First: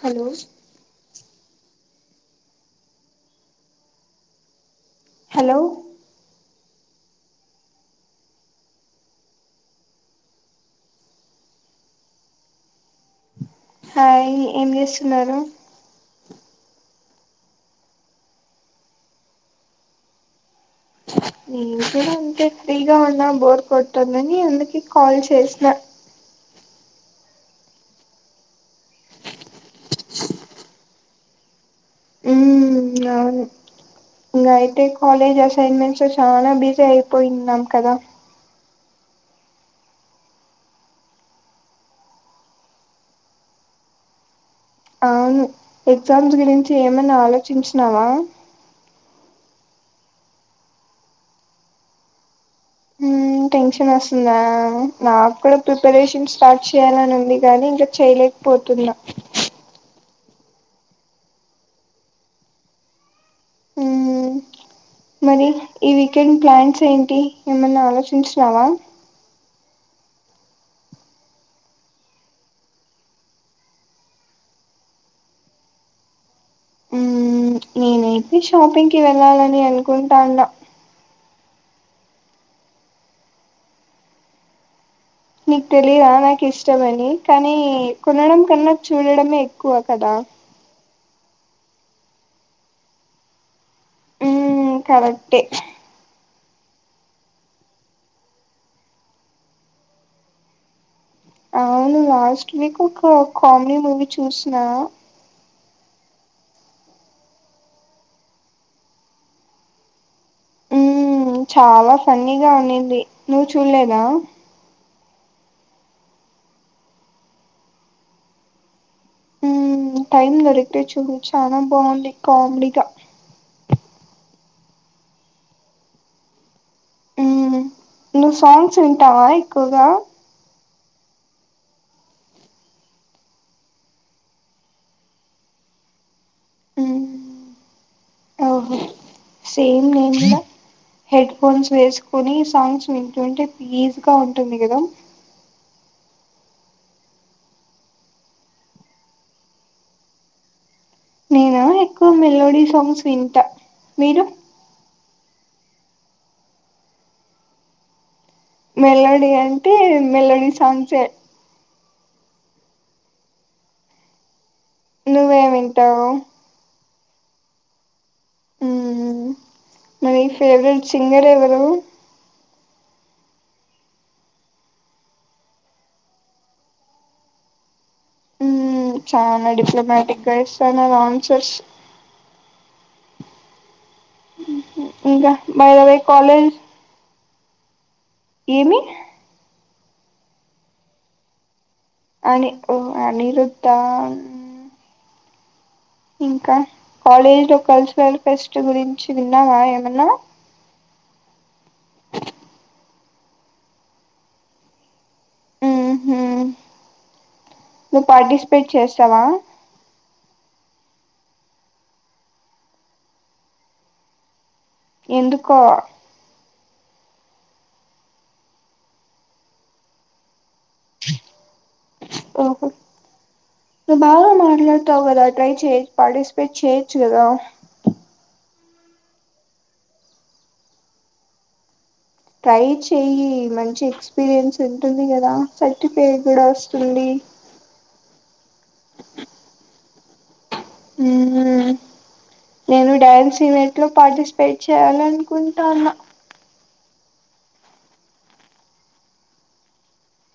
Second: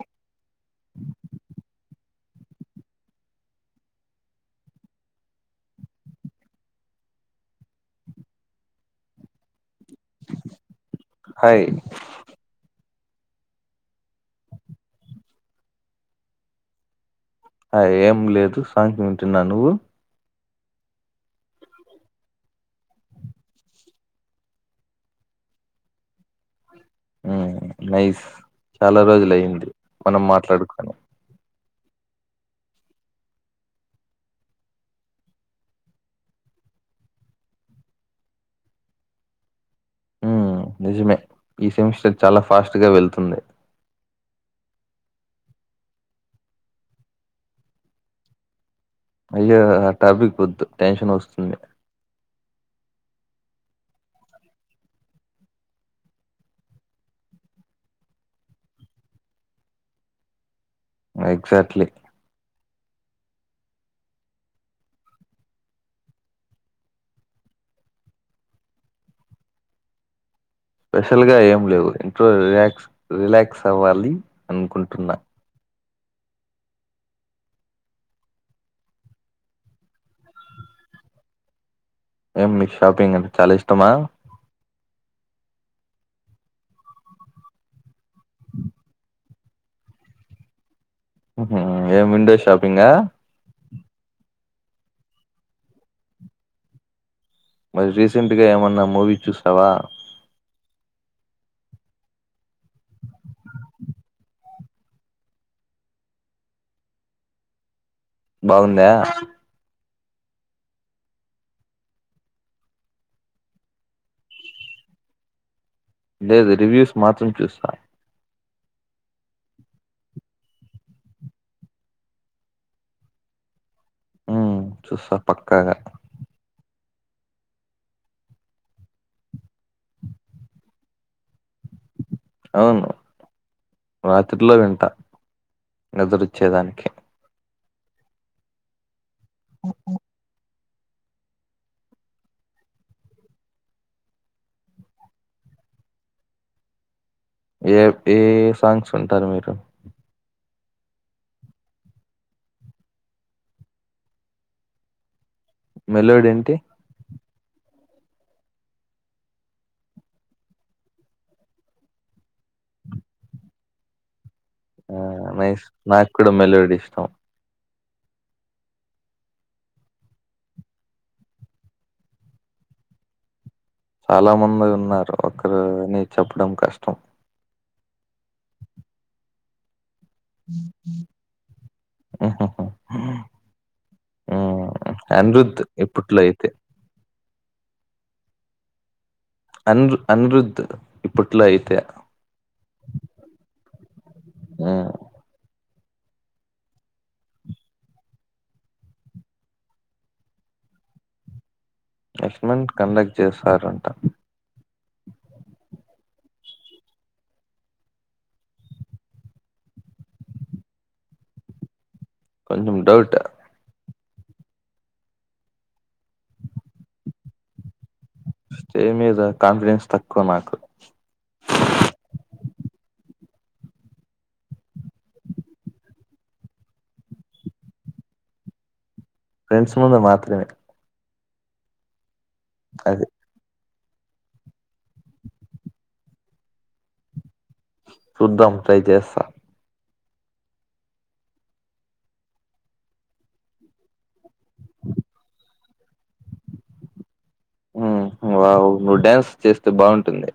Hello hello hi hi ఏం చేస్తున్నారు hi ఏం లేదు సాంగ్స్ వింటున్నా నువ్వు నేను కూడా అంతే ఫ్రీగా ఉన్నా బోర్ కొట్టందని అందుకె కాల్ చేసిన ఉమ్ నైస్ చాలా రోజుల అయింది మనం మాట్లాడుకుని ఊ అవును ఇంగ అయితే కాలేజ్ అసైన్మెంట్స్ చాలా బిజీ అయిపోయిన్నాం కదా ఉ నిజమే ఈ సెమిస్టర్ చాలా ఫాస్ట్గా వెళ్తుంది అవును ఎగ్జామ్స్ గురించి ఏమన ఆలోచించినావా అయ్యా ఆ టాపిక్ వొద్దు టెన్షన్ వస్తుంది ఉమ్ టెన్షన్ వస్తుందా నాకు కూడా ప్రిపరేషన్ స్టార్ట్ చేయ్యాలని ఉంది కానీ ఇంకా చెయలే పోతున్నా ఎగ్జాక్ట్లీ ఉమ్ మరి ఈ వీకెండ్ ప్లాన్స్ ఏంటి ఏమన్నా ఆలోచించినవా స్పెషల్ గా ఏం లేవు ఇంట్లో రిలాక్స్ రిలాక్స్ అవ్వాలి అనుకుంటున్నా మ్మ్ నేనైతే షాపింగ్ కి వెళ్ళాలని అనుకుంటాన్నా ఎం మీకు షాపింగ్ అంటే చాలా ఇష్టమా నీకు తెలిదా నాకు ఇష్టమని కానీ కొనడం కన్నా చూడడమే ఎక్కువ కదా ఏం విండో షాపింగా ఉ కరెక్టే మరి రీసెంట్గా ఏమన్నా మూవీ చూసావా అవును లాస్ట్ వీక్ ఒక కామెడీ మూవీ చూసిన బాగుందా మ్మ్ చాలా ఫన్నీగా ఉన్నింది నువ్ చూడలేదా లేదు రివ్యూస్ మాత్రం చూస్తా ఉ టైమ్ దొరికితే చూడు చాలా బాగుంది కామెడీగా ఉ చూస్తా పక్కాగా ఉ నువ్ సాంగ్స్ వింటావా ఎక్కువగా అవును రాత్రిలో వింటా నిదురోచ్చేదానికి మ్మ్ ఓహో సేమ్ నెన్గూడ హెడ్ ఫోన్స్ వేసుకొని సాంగ్స్ వింటుంటే పీస్గా ఉంటుంది కదా ఏ ఏ సాంగ్స్ వింటారు మీరు నేనా ఎక్కువ మెలోడీ సాంగ్స్ వింటా మీరు మెలోడి అంటే మెలోడీ అంటే మెలోడీ సాంగ్సే ఆ నువ్వేం నైస్ వింటావు నాకు కూడా మెలోడీ ఇష్టం ఉ మరి ఫేవరెట్ సింగర్ ఎవరు చాలా మంది ఉన్నారు ఒకరుని చెప్పడం కష్టం ఊ చానా డిప్లొమాటిక్గా ఇస్తాన్నారు ఆన్సర్స్ ఉ ఇంకా అనిరుద్ బై ద వే ఇప్పట్లో అయితే కాలేజ్ ఏమి అన్రు అనురుద్ద్ ఇప్పట్లో అయితె అని ఓ అనిరుద్దా హ్మ్. ఇంక కాలేజ్ లో కల్చరల్ ఫెస్ట్ గురించి విన్నావా ఏమన్నా లక్ష్మణ్ కండక్ట్ చేశారంట ఉహు నువ్వు పార్టిసిపేట్ చేస్తవా కొంచం డౌట్ ఎందుకో స్టేజ్ మీద కాన్ఫిడెన్స్ తక్కువ నాకు ఓహొ నువ్ బాగ మాట్లాడతావు కద ట్రై చేయ్ పార్టిసిపేట్ చేయ్యొచ్చు కదా ఫ్రెండ్స్ ముందు మాత్రమే ట్రై అది చెయ్యి మంచి ఎక్స్పీరియన్స్ ఉంటుంది కదా సర్టిఫేట్ కూడ అస్తుంది చూద్దాం ట్రై చేస్త ఉహు నేను డ్యాన్స్ యనెట్ లో పార్టిసిపేట్ చేయాల అనుకుంటాన్న ఆ వావ్ నువ్వు డ్యాన్స్ చేస్తే బాగుంటుంది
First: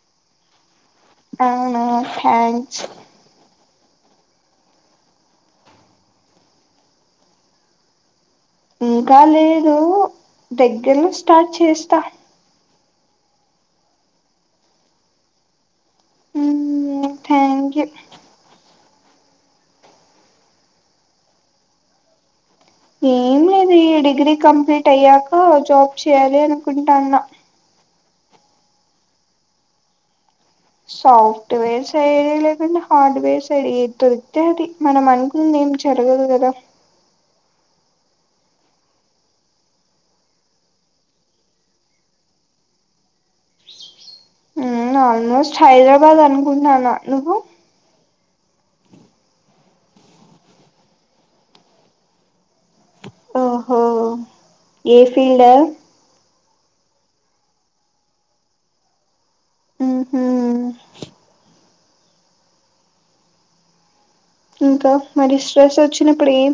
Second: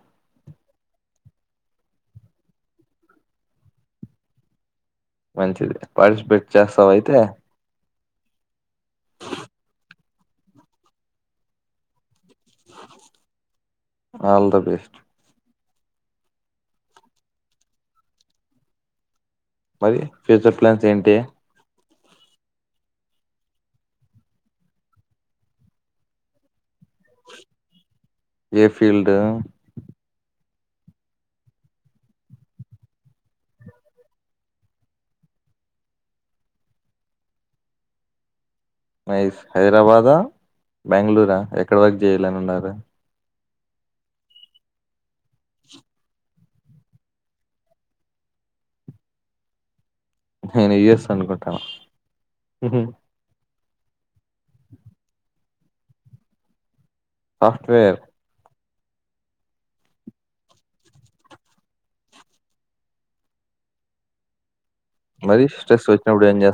అవునా థ్యాంక్స్ మంచిది పార్టిసిపేట్ చేస్తవ అయితే ఇంకా లేదు దగ్గరను స్టార్ట్ చేస్త ఆల్ ద బెస్ట్ ఏనికి మరి ఫ్యూచర్ ప్లాన్స్ ఏంటి ఏం లేదు ఈ డిగ్రీ కంప్లీట్ అయ్యాక జాబ్ చేయాలి అనుకుంటాన్న ఏ ఫీల్డ్ సాఫ్ట్ వేర్స్ సైడ్ లేకుండ హార్డ్వేర్స్ సైడ్ ఏద్ దొరితే అది మనం అనుకుంది ఏం జరగదు కద నైస్ హైదరాబాద బెంగళూర ఎక్కడ వరకు చేయ్యాలని ఉన్నారు ఉమ్ ఆల్మోస్ట్ హైదరాబాద్ అనుకుంటాన్న నువ్వు నేను యు. ఎస్ అనుకుంటాన ఉహు ఓహో ఏ ఫీల్డ్ అ సఫ్ట్వేర్ ఉ హుమ్ ఇంక మరి స్ట్రెస్ వచ్చినప్పుడు ఏం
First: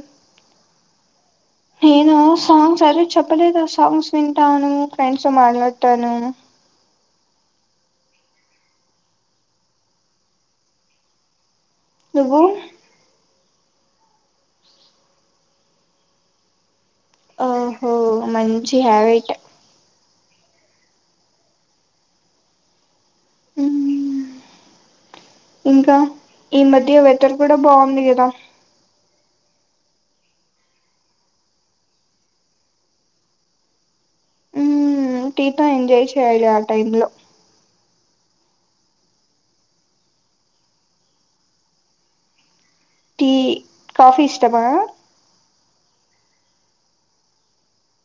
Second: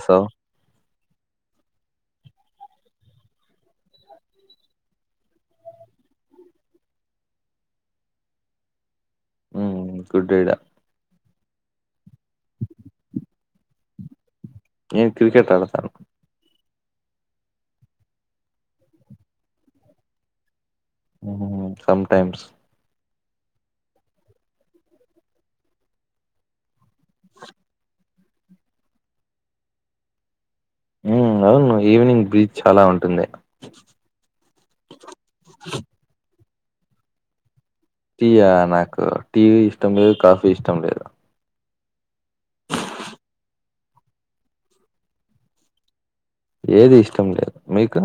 నేను సాంగ్స్ అదే చెప్పలేదు ఆ సాంగ్స్ వింటాను ఫ్రెండ్స్ మాట్లాడతాను ఉమ్ గుడ్ ఐడియ నువ్వు నేను క్రికెట్ ఆడతాను ఓహో మంచిగ హవైట్ ఉహ్మ్ సమ్ టైమ్స్ ఇంక ఈ మధ్య వెతర్ కూడ బాగుంది కద ఉమ్ అవును ఈవినింగ్ బీజ్ చాల ఉంటుంది ఉమ్ టీ తో ఎంజాయ్ చేయాల ఆ టైమ్ లో ఇగ నాకు టీ ఇష్టం లేదు కాఫీ ఇష్టం లేదు టీ కాఫీ ఇష్టమా ఏది ఇష్టం లేదు మీకు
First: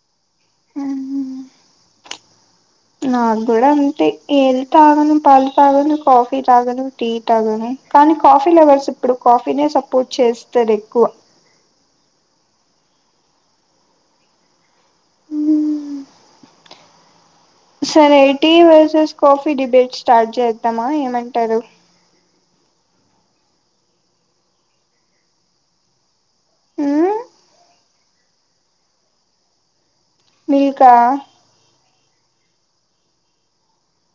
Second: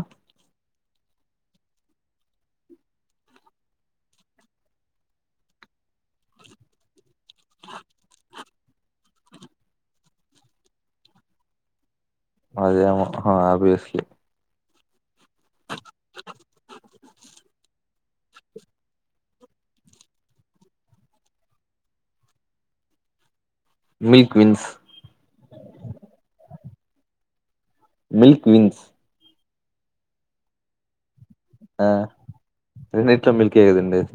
నాకు కూడా అంతే ఏం తాగను పాలు తాగను కాఫీ తాగను టీ తాగను కానీ కాఫీ లెవర్స్ ఇప్పుడు కాఫీనే సపోర్ట్ చేస్తారు ఎక్కువ అదేమ ఆబ్వియస్లీ సర ఎయిటీ వర్సెస్ కాఫీ డిబేట్ స్టార్ట్ చేద్దామా ఏమంటారు మిల్క్ విన్స్ మ్మ్ మిల్క్ విన్స్ మీల్కా ఆ రెండిట్లో మిల్కె కదండి అది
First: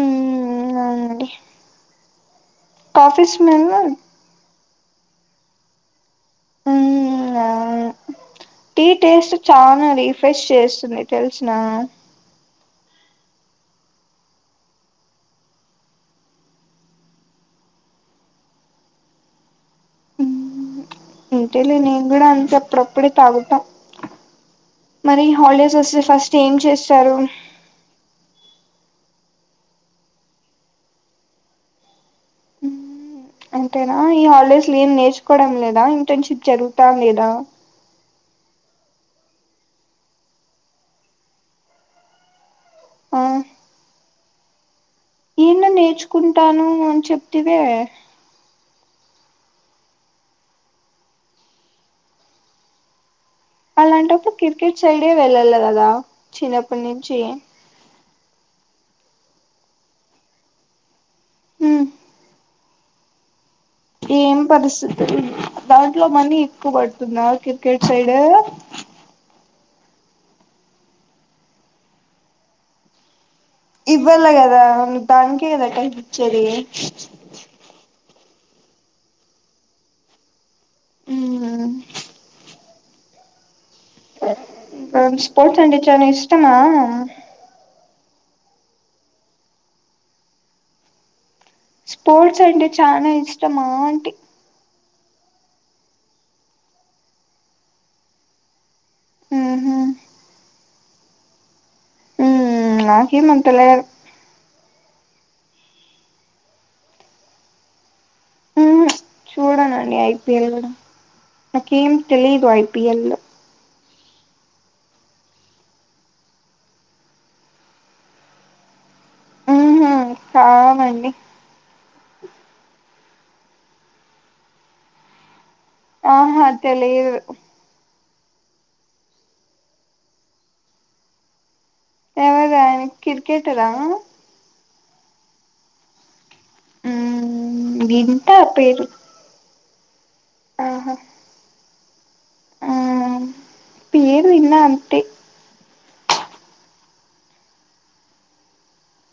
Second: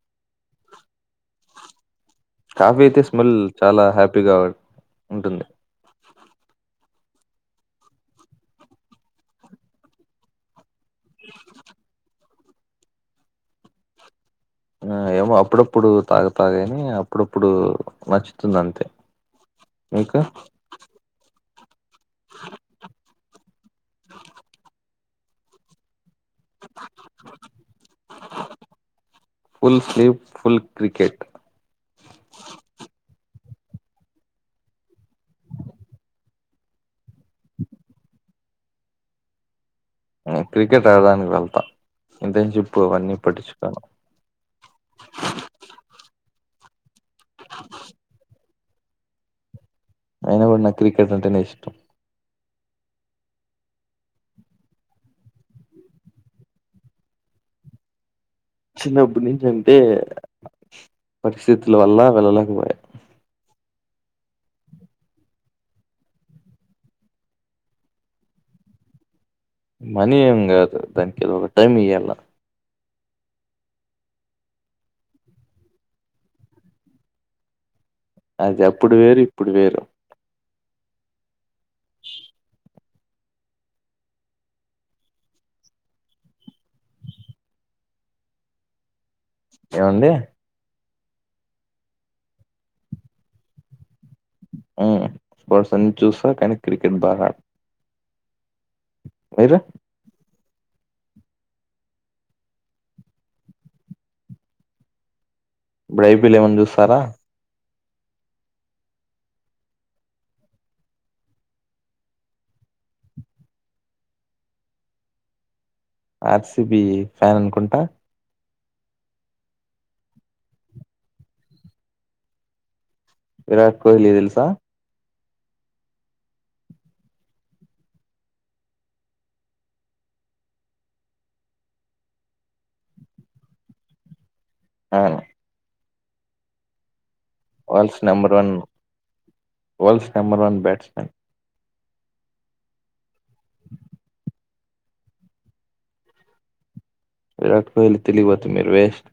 మ్మ్ అవునండి కాఫీ అయితే స్మెల్ చాలా హ్యాపీగా ఉంటుంది మ్మ్ అవును టీ టేస్ట్ చనా రీఫ్రెష్ చేస్తుంది తెలిసిన ఆ ఏమో అప్పుడప్పుడు తాగ తాగాని అప్పుడప్పుడు నచ్చుతుంది అంతే ఇంకా ఉంటేలే నేను కూడా అంతే అప్పుడప్పుడే తాగుతాం మరి హాలిడేస్ వస్తే ఫస్ట్ ఏం చేస్తారు ఫుల్ స్లీప్ ఫుల్ క్రికెట్ అంటేనా ఈ హాలిడేస్ లో ఏం నేర్చుకోవడం లేదా ఇంటర్న్షిప్ జరుగుతా లేదా క్రికెట్ ఆడడానికి వెళ్తాం ఇంటర్న్షిప్ అవన్నీ ఆ పట్టించుకోం ఓం చెప్తివే అయిన పడిన్న క్రికె అంటేనే ఇష్టం అలాంటప్పుడు క్రికెట్ సైడే వెళ్ళాల కదా చిన్నప్పటి నుంచి చిన్నప్పటి నుంచి అంటే పరిస్థితుల హ్మ్ వల్ల వెళ్ళలేకపోయాయి ఏం పరిస్థితి దాంట్లో మనీ ఎక్కువ పడుతుందా క్రికెట్ సైడ్ మనీ ఏం కద్ దానికి ఒక టైమ్ ఈయల ఇవ్వాల కదా దానికే కదా టైమ్ ఇచ్చేది అది అప్పుడు వేరు ఇప్పుడు వేరు ఉ స్పోర్ట్స్ అండ్ అంటే చానా ఇష్టమా ఏముంది స్పోర్ట్స్ అంటే చాల ఇష్టం ఆంటి స్పోర్ట్స్ అన్ని చూస్తా కానీ క్రికెట్ బాగా మీరు ఉహు ఉ నాకేం అంతేలే ఇప్పుడు ఐపీఎల్ ఏమనా చూస్తారా ఉహు చూడనండి ఐపీఎల్ నాకేం తెలిదు ఐపీఎల్ ఆర్సిబి ఫ్యాన్ అనుకుంటా ఉ కదండి విరాట్ కోహ్లీ తెల్సా ఆహా తెలీదు ఎవరు ఆయన క్రికెటరా అవును ఉ వింట పేరు వర్ల్డ్స్ నెంబర్ వన్ ఆహా బ్యాట్స్మెన్ ఆ పేరు విన్న అంతే విరాట్ కోహ్లీ తెలిపోతే మీరు బెస్ట్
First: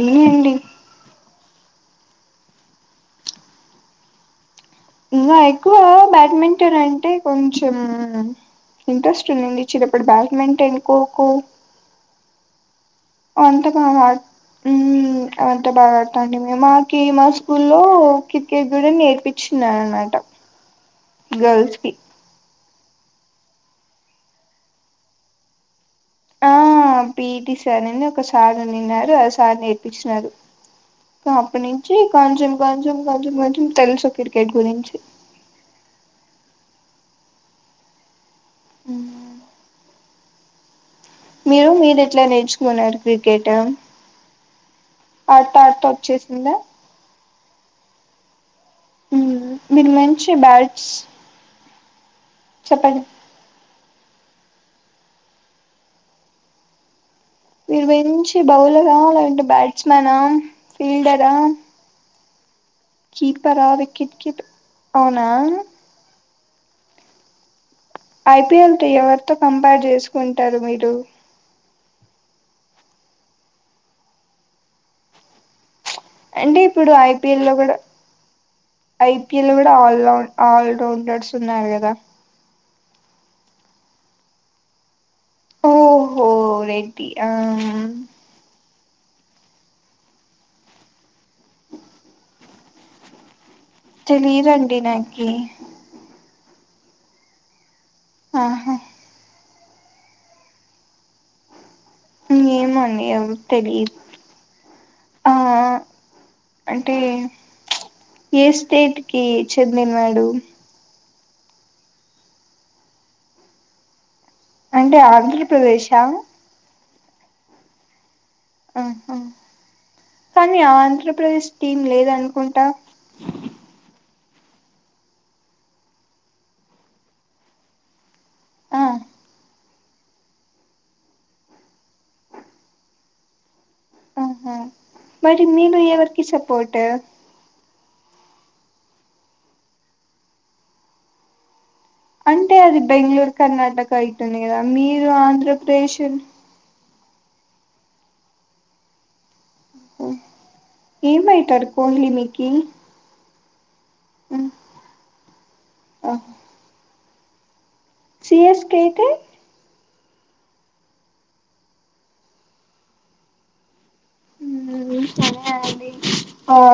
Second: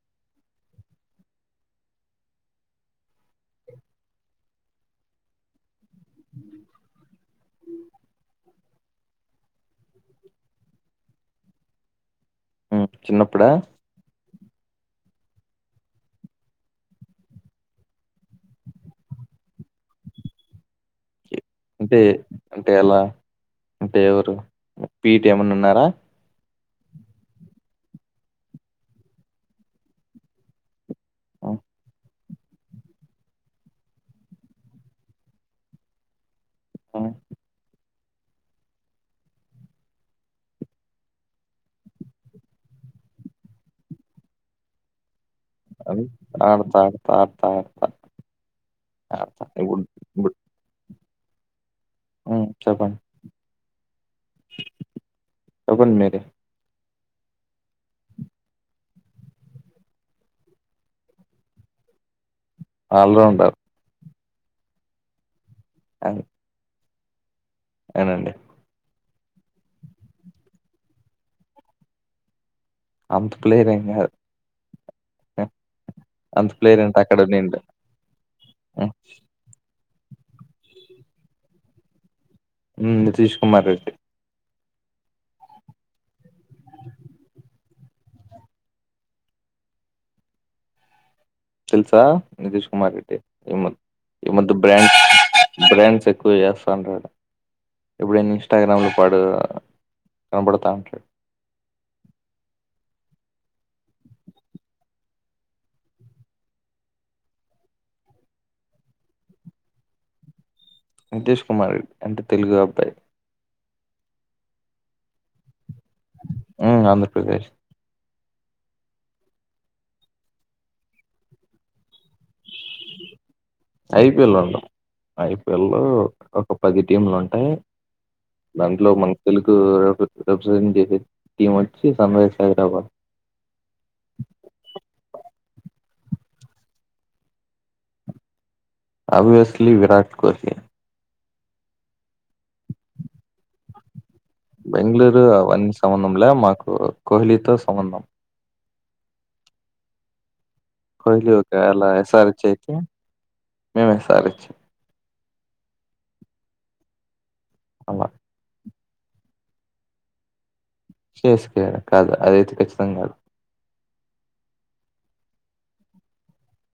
ఏ అండి ఇంకా ఎక్కువ బ్యాడ్మింటన్ అంటే కొంచెం ఇంట్రెస్ట్ ఉందండి చిరప్పుడు బ్యాడ్మింటన్ కోకో చిన్నప్పుడా అంటే మా వాడు ఉహు అంతా బాగా ఆడతాండి మేము మాకి మా స్కూల్లో క్రికెట్ కూడా నేర్పించిన అనమాట గర్ల్స్ కి అంటే అంటే ఎలా ఏ ఊరు పిటి ఏమన్నా ఉన్నారా ఆ పిటి సార్ అని ఒక సార్ నిన్నారు ఆ సార్ నేర్పించిన ఇంకా అప్పటినుంచి కొంచెం కొంచెం కొంచెం కొంచెం తెలుసు క్రికెట్ గురించి ఉ ఉఉ మీరు మీరు ఎట్లా నేర్చుకున్నారు క్రికెట్ ఆడతా ఆడతా వచ్చేసిందా తాత మీరు మంచి బ్యాట్స్ చెప్పండి ఎవరు మీరు వీరు మంచి బౌలరా లేలాంటే బ్యాట్స్మనా ఫీల్డరా ఆల్రౌండర్ కీపర్ ఆ వికెట్ అవునా అవునండి ఐపీఎల్ తో ఎవరితో కంపేర్ చేసుకుంటారు మీరు అంత ప్లేయర్ ఏం కాదు అంత అంటే ప్లేయర్ ఇప్పుడు అక్కడ ఐపీఎల్ లో నిండు కూడా ఐపీఎల్ లో కూడా ఆల ఆల్ రౌండ్ రౌండర్స్ ఉన్నారు కదా ఉ నితీష్ కుమార్ రెడ్డి ఓహో రెడ్డి ఆ తెల్సా నితీష్ కుమార్ రెడ్డి ఈ మద్య తెలియదండి నాకి బడ్ బండ్స్ ఎ ఇప్పుడు ఇస్తాను రా ఎప్పుడ ఆహా ఇంస్టాగ్రామ్ లో పాడు కనబడుతడు ఏమో అండి అంత తెలియదు ఆ ఆ అంటే ఏ స్టేట్ కి చెందినాడు నితీష్ కుమార్ రెడ్డి అంటే తెలుగు అబ్బాయి అంటే ఆంధ్రప్రదేశ్ ఆ ప్రకాశం ఆ ఆ కానీ ఆంధ్రప్రదేశ్ టీం లేదనుకుంటా ఐపీఎల్ ఉండవ్ ఐపిఎల్ల్లో ఒక పది టీంలు ఉంటాయి ఆ దాంట్లో మనకు తెలుగు రేపు సండే చేసే టీం వచ్చి సన్ రైజ్ హైదరాబాద్ ఆహా మరి మీను ఎవర్కి సపోట్ ఆబియస్లీ విరాట్ కోహ్లీ అంటే అది బెంగళూర్ కర్నాటకయి బెంగళూరు అవన్నీ సంబంధంలే మాకు కోహ్లీతో సంబంధం ఉ ఏం కోహ్లీ అయితడు ఒకవేళ కోహ్లీ మీకి మేం ఎస్ ఆర్ హెచ్ ఆ అలా సి ఎస్ కే అయితే సి ఎస్ కే కాదు అదయితే ఖచ్చితంగా కాదు ఉఉ సరే ఆడి ఆ